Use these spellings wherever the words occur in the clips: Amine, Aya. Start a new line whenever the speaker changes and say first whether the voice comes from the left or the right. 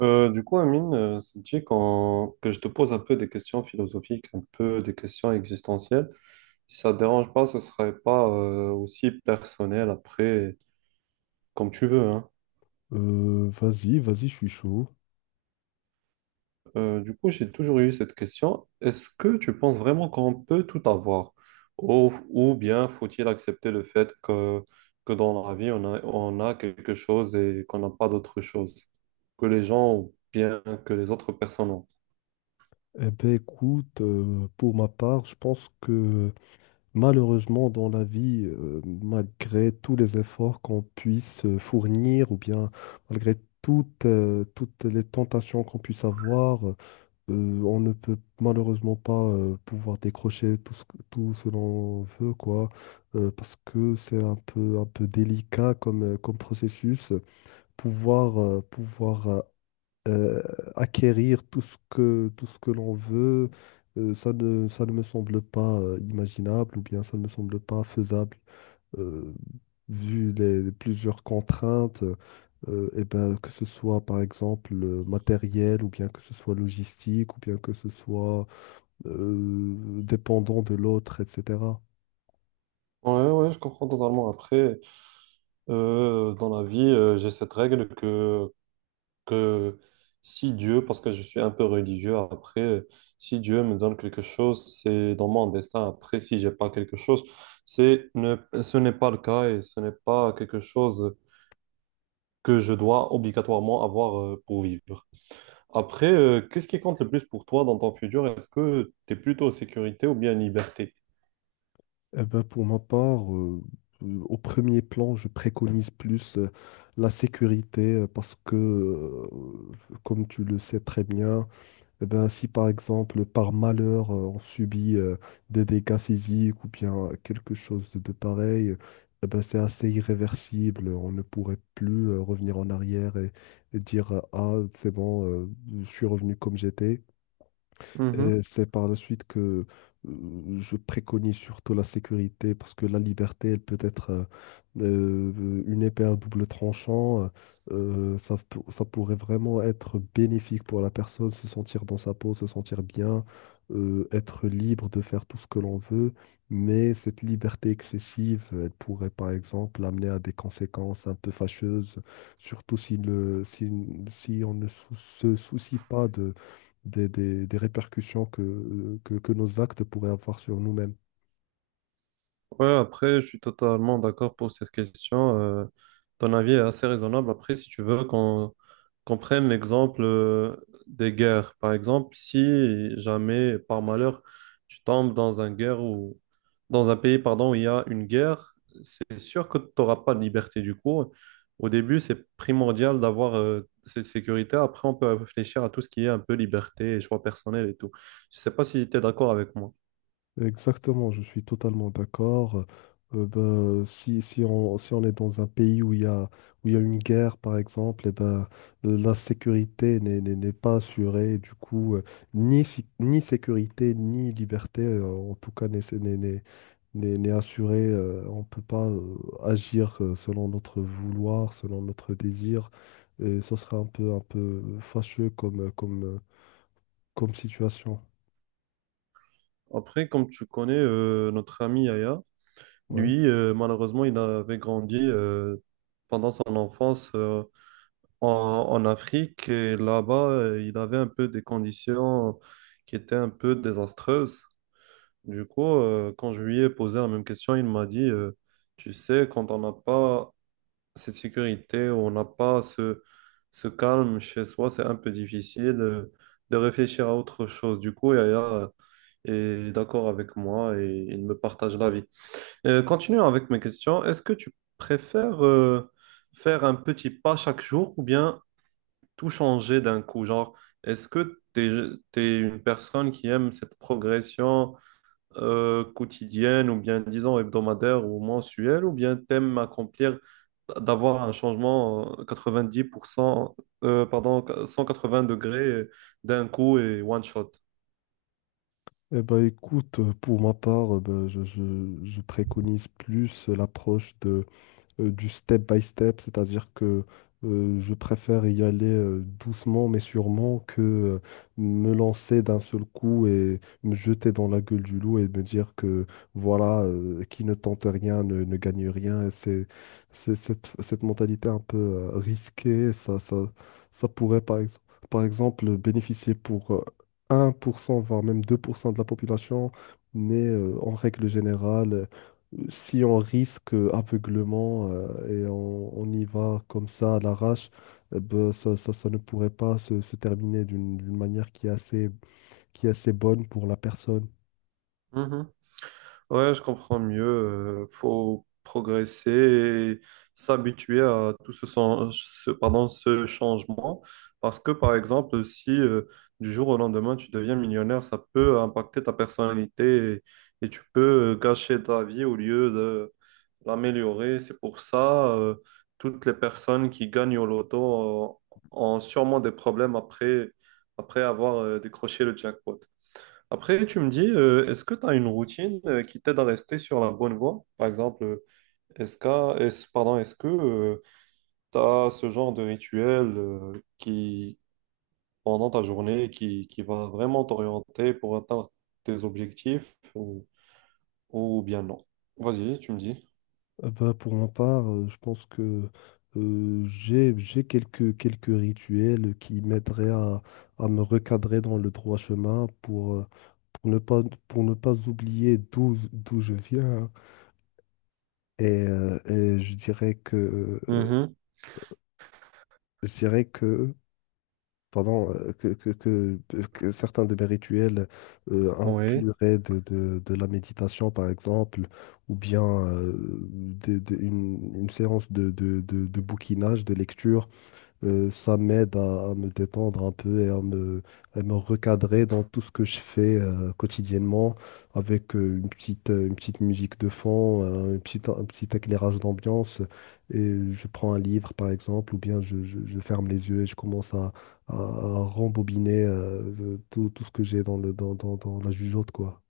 right: Du coup, Amine, ça te dit que je te pose un peu des questions philosophiques, un peu des questions existentielles. Si ça ne te dérange pas, ce ne serait pas aussi personnel après, comme tu veux, hein.
left: Vas-y, vas-y, je suis chaud.
right: Du coup, j'ai toujours eu cette question. Est-ce que tu penses vraiment qu'on peut tout avoir? Ou bien faut-il accepter le fait que dans la vie, on a quelque chose et qu'on n'a pas d'autre chose que les gens ou bien que les autres personnes ont?
left: Eh ben écoute, pour ma part, je pense que malheureusement dans la vie, malgré tous les efforts qu'on puisse fournir, ou bien malgré toutes les tentations qu'on puisse avoir, on ne peut malheureusement pas pouvoir décrocher tout ce l'on veut, quoi, parce que c'est un peu délicat comme processus pouvoir euh, acquérir tout ce que l'on veut. Ça ne me semble pas imaginable, ou bien ça ne me semble pas faisable euh, vu les plusieurs contraintes, et ben, que ce soit par exemple matériel, ou bien que ce soit logistique, ou bien que ce soit euh, dépendant de l'autre, etc.
right: Ouais, ouais, je comprends totalement. Après. Dans la vie, j'ai cette règle que si Dieu, parce que je suis un peu religieux après, si Dieu me donne quelque chose, c'est dans mon destin. Après, si j'ai pas quelque chose, c'est ne, ce n'est pas le cas et ce n'est pas quelque chose que je dois obligatoirement avoir pour vivre. Après, qu'est-ce qui compte le plus pour toi dans ton futur? Est-ce que tu es plutôt sécurité ou bien liberté?
left: Eh ben, pour ma part, au premier plan, je préconise plus la sécurité, parce que, comme tu le sais très bien, eh ben, si par exemple, par malheur, on subit des dégâts physiques ou bien quelque chose de pareil, eh ben, c'est assez irréversible. On ne pourrait plus revenir en arrière et dire, ah, c'est bon, je suis revenu comme j'étais. Et c'est par la suite que je préconise surtout la sécurité, parce que la liberté, elle peut être une épée à double tranchant. Ça pourrait vraiment être bénéfique pour la personne, se sentir dans sa peau, se sentir bien, être libre de faire tout ce que l'on veut. Mais cette liberté excessive, elle pourrait par exemple amener à des conséquences un peu fâcheuses, surtout si, le, si, si on ne sou- se soucie pas des répercussions que nos actes pourraient avoir sur nous-mêmes.
right: Ouais, après, je suis totalement d'accord pour cette question. Ton avis est assez raisonnable. Après, si tu veux qu'on prenne l'exemple des guerres. Par exemple, si jamais, par malheur, tu tombes dans un guerre ou dans un pays, pardon, où il y a une guerre, c'est sûr que tu n'auras pas de liberté du coup. Au début, c'est primordial d'avoir cette sécurité. Après, on peut réfléchir à tout ce qui est un peu liberté et choix personnel et tout. Je sais pas si tu es d'accord avec moi.
left: Exactement, je suis totalement d'accord. Ben, si on est dans un pays où il y a, une guerre, par exemple, et ben, la sécurité n'est pas assurée. Du coup, ni sécurité, ni liberté, en tout cas, n'est assurée. On ne peut pas agir selon notre vouloir, selon notre désir. Et ce serait un peu fâcheux comme situation.
right: Après, comme tu connais notre ami Aya,
left: Ouais.
right: lui, malheureusement, il avait grandi pendant son enfance en Afrique et là-bas, il avait un peu des conditions qui étaient un peu désastreuses. Du coup, quand je lui ai posé la même question, il m'a dit, tu sais, quand on n'a pas cette sécurité, on n'a pas ce calme chez soi, c'est un peu difficile de réfléchir à autre chose. Du coup, Yaya est d'accord avec moi et il me partage l'avis. Continuons avec mes questions. Est-ce que tu préfères faire un petit pas chaque jour ou bien tout changer d'un coup? Genre, est-ce que tu es, une personne qui aime cette progression quotidienne ou bien, disons, hebdomadaire ou mensuelle ou bien t'aimes accomplir, d'avoir un changement 90%, pardon, 180 degrés d'un coup et one shot?
left: Eh ben, écoute, pour ma part, ben, je préconise plus l'approche de du step by step, c'est-à-dire que je préfère y aller doucement mais sûrement, que me lancer d'un seul coup et me jeter dans la gueule du loup et me dire que voilà, qui ne tente rien ne gagne rien. Et cette mentalité un peu risquée, ça pourrait par exemple bénéficier pour 1% voire même 2% de la population, mais en règle générale, si on risque aveuglement et on y va comme ça à l'arrache, eh ben, ça ne pourrait pas se terminer d'une manière qui est assez bonne pour la personne.
right: Ouais, je comprends mieux. Faut progresser et s'habituer à tout pardon, ce changement. Parce que, par exemple, si du jour au lendemain, tu deviens millionnaire, ça peut impacter ta personnalité et tu peux gâcher ta vie au lieu de l'améliorer. C'est pour ça, toutes les personnes qui gagnent au loto ont sûrement des problèmes après avoir décroché le jackpot. Après, tu me dis, est-ce que tu as une routine qui t'aide à rester sur la bonne voie? Par exemple, pardon, est-ce que tu as ce genre de rituel qui, pendant ta journée, qui va vraiment t'orienter pour atteindre tes objectifs ou bien non? Vas-y, tu me dis.
left: Ben, pour ma part, je pense que j'ai quelques rituels qui m'aideraient à me recadrer dans le droit chemin, pour ne pas, pour ne pas oublier d'où je viens. Et je dirais que,
right: Mhm.
left: je dirais que pardon, que certains de mes rituels
right: Oui.
left: incluraient de la méditation, par exemple, ou bien une séance de bouquinage, de lecture. Ça m'aide à me détendre un peu et à me recadrer dans tout ce que je fais quotidiennement, avec une petite musique de fond, un petit éclairage d'ambiance. Et je prends un livre, par exemple, ou bien je ferme les yeux et je commence à rembobiner tout ce que j'ai dans le, dans, dans, dans la jugeote, quoi.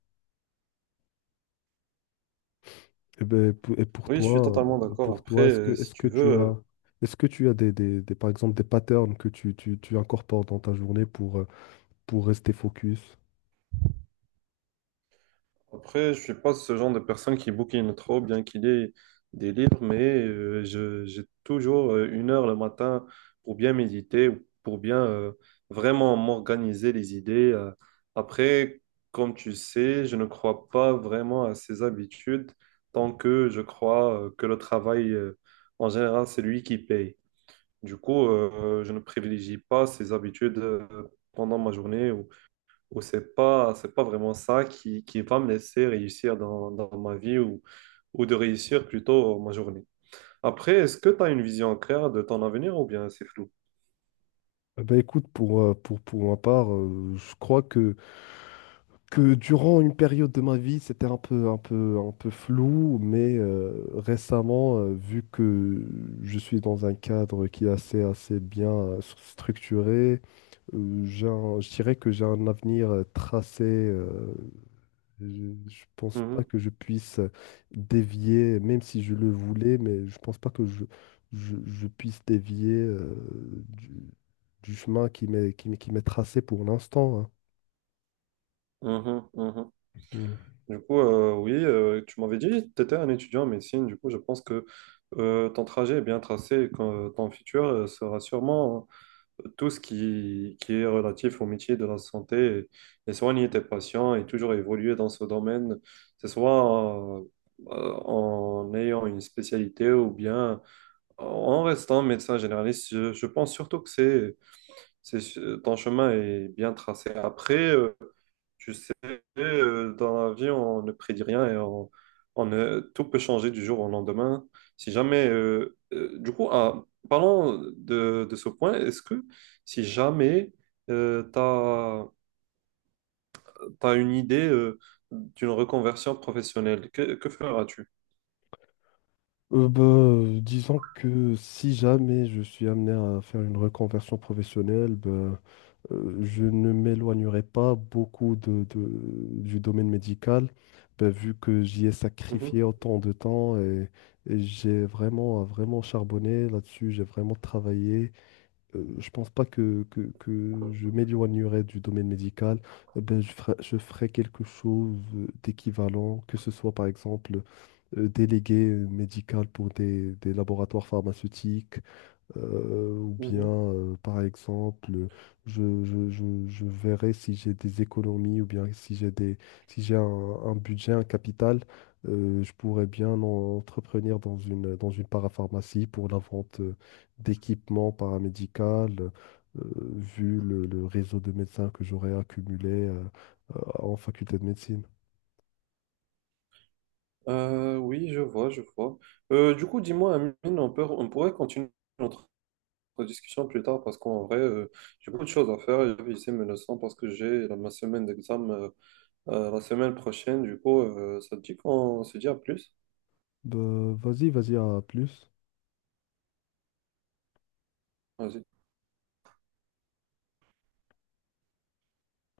left: Et, ben, pou- et pour
right: Oui, je suis
left: toi,
right: totalement
left: euh,
right: d'accord.
left: pour
right: Après,
left: toi, est-ce que,
right: si
left: est-ce
right: tu
left: que
right: veux.
left: tu as... Est-ce que tu as par exemple des patterns que tu incorpores dans ta journée pour rester focus?
right: Après, je suis pas ce genre de personne qui bouquine trop, bien qu'il ait des livres, mais j'ai toujours 1 heure le matin pour bien méditer, ou pour bien vraiment m'organiser les idées. Après, comme tu sais, je ne crois pas vraiment à ces habitudes tant que je crois que le travail, en général, c'est lui qui paye. Du coup, je ne privilégie pas ces habitudes pendant ma journée ou c'est pas vraiment ça qui va me laisser réussir dans ma vie ou de réussir plutôt ma journée. Après, est-ce que tu as une vision claire de ton avenir ou bien c'est flou?
left: Eh ben écoute, pour ma part, je crois que durant une période de ma vie, c'était un peu flou, mais récemment, vu que je suis dans un cadre qui est assez bien structuré, je dirais que j'ai un avenir tracé. Je, je pense pas
right: Mhm,
left: que je puisse dévier, même si je le voulais, mais je pense pas que je puisse dévier du, du chemin qui m'est tracé pour l'instant, hein.
right: mhm, mhm.
left: Mmh.
right: Du coup, oui, tu m'avais dit que tu étais un étudiant en médecine. Du coup, je pense que ton trajet est bien tracé et que ton futur sera sûrement tout ce qui est relatif au métier de la santé et soigner tes patients et toujours évoluer dans ce domaine, que ce soit en ayant une spécialité ou bien en restant médecin généraliste. Je pense surtout c'est, ton chemin est bien tracé. Après, tu sais, dans la vie, on ne prédit rien et on ne- tout peut changer du jour au lendemain. Si jamais, du coup, ah, parlons de ce point, est-ce que si jamais tu as, une idée d'une reconversion professionnelle, que feras-tu?
left: Bah, disons que si jamais je suis amené à faire une reconversion professionnelle, bah, je ne m'éloignerai pas beaucoup du domaine médical, bah, vu que j'y ai
right: Mhm,
left: sacrifié autant de temps et j'ai vraiment, vraiment charbonné là-dessus, j'ai vraiment travaillé. Je pense pas que je m'éloignerai du domaine médical. Ben, je ferai quelque chose d'équivalent, que ce soit par exemple délégué médical pour des laboratoires pharmaceutiques, ou bien,
right: mhm.
left: par exemple, je verrai si j'ai des économies, ou bien si j'ai un budget, un capital, je pourrais bien entreprendre dans une parapharmacie pour la vente d'équipements paramédicaux, vu le réseau de médecins que j'aurais accumulé en faculté de médecine.
right: Oui, je vois, je vois. Du coup, dis-moi, Amine, on pourrait continuer notre discussion plus tard parce qu'en vrai, j'ai beaucoup de choses à faire. Et puis, c'est menaçant parce que ma semaine d'examen la semaine prochaine. Du coup, ça te dit qu'on se dit à plus.
left: Bah, vas-y, vas-y, à plus.
right: Vas-y.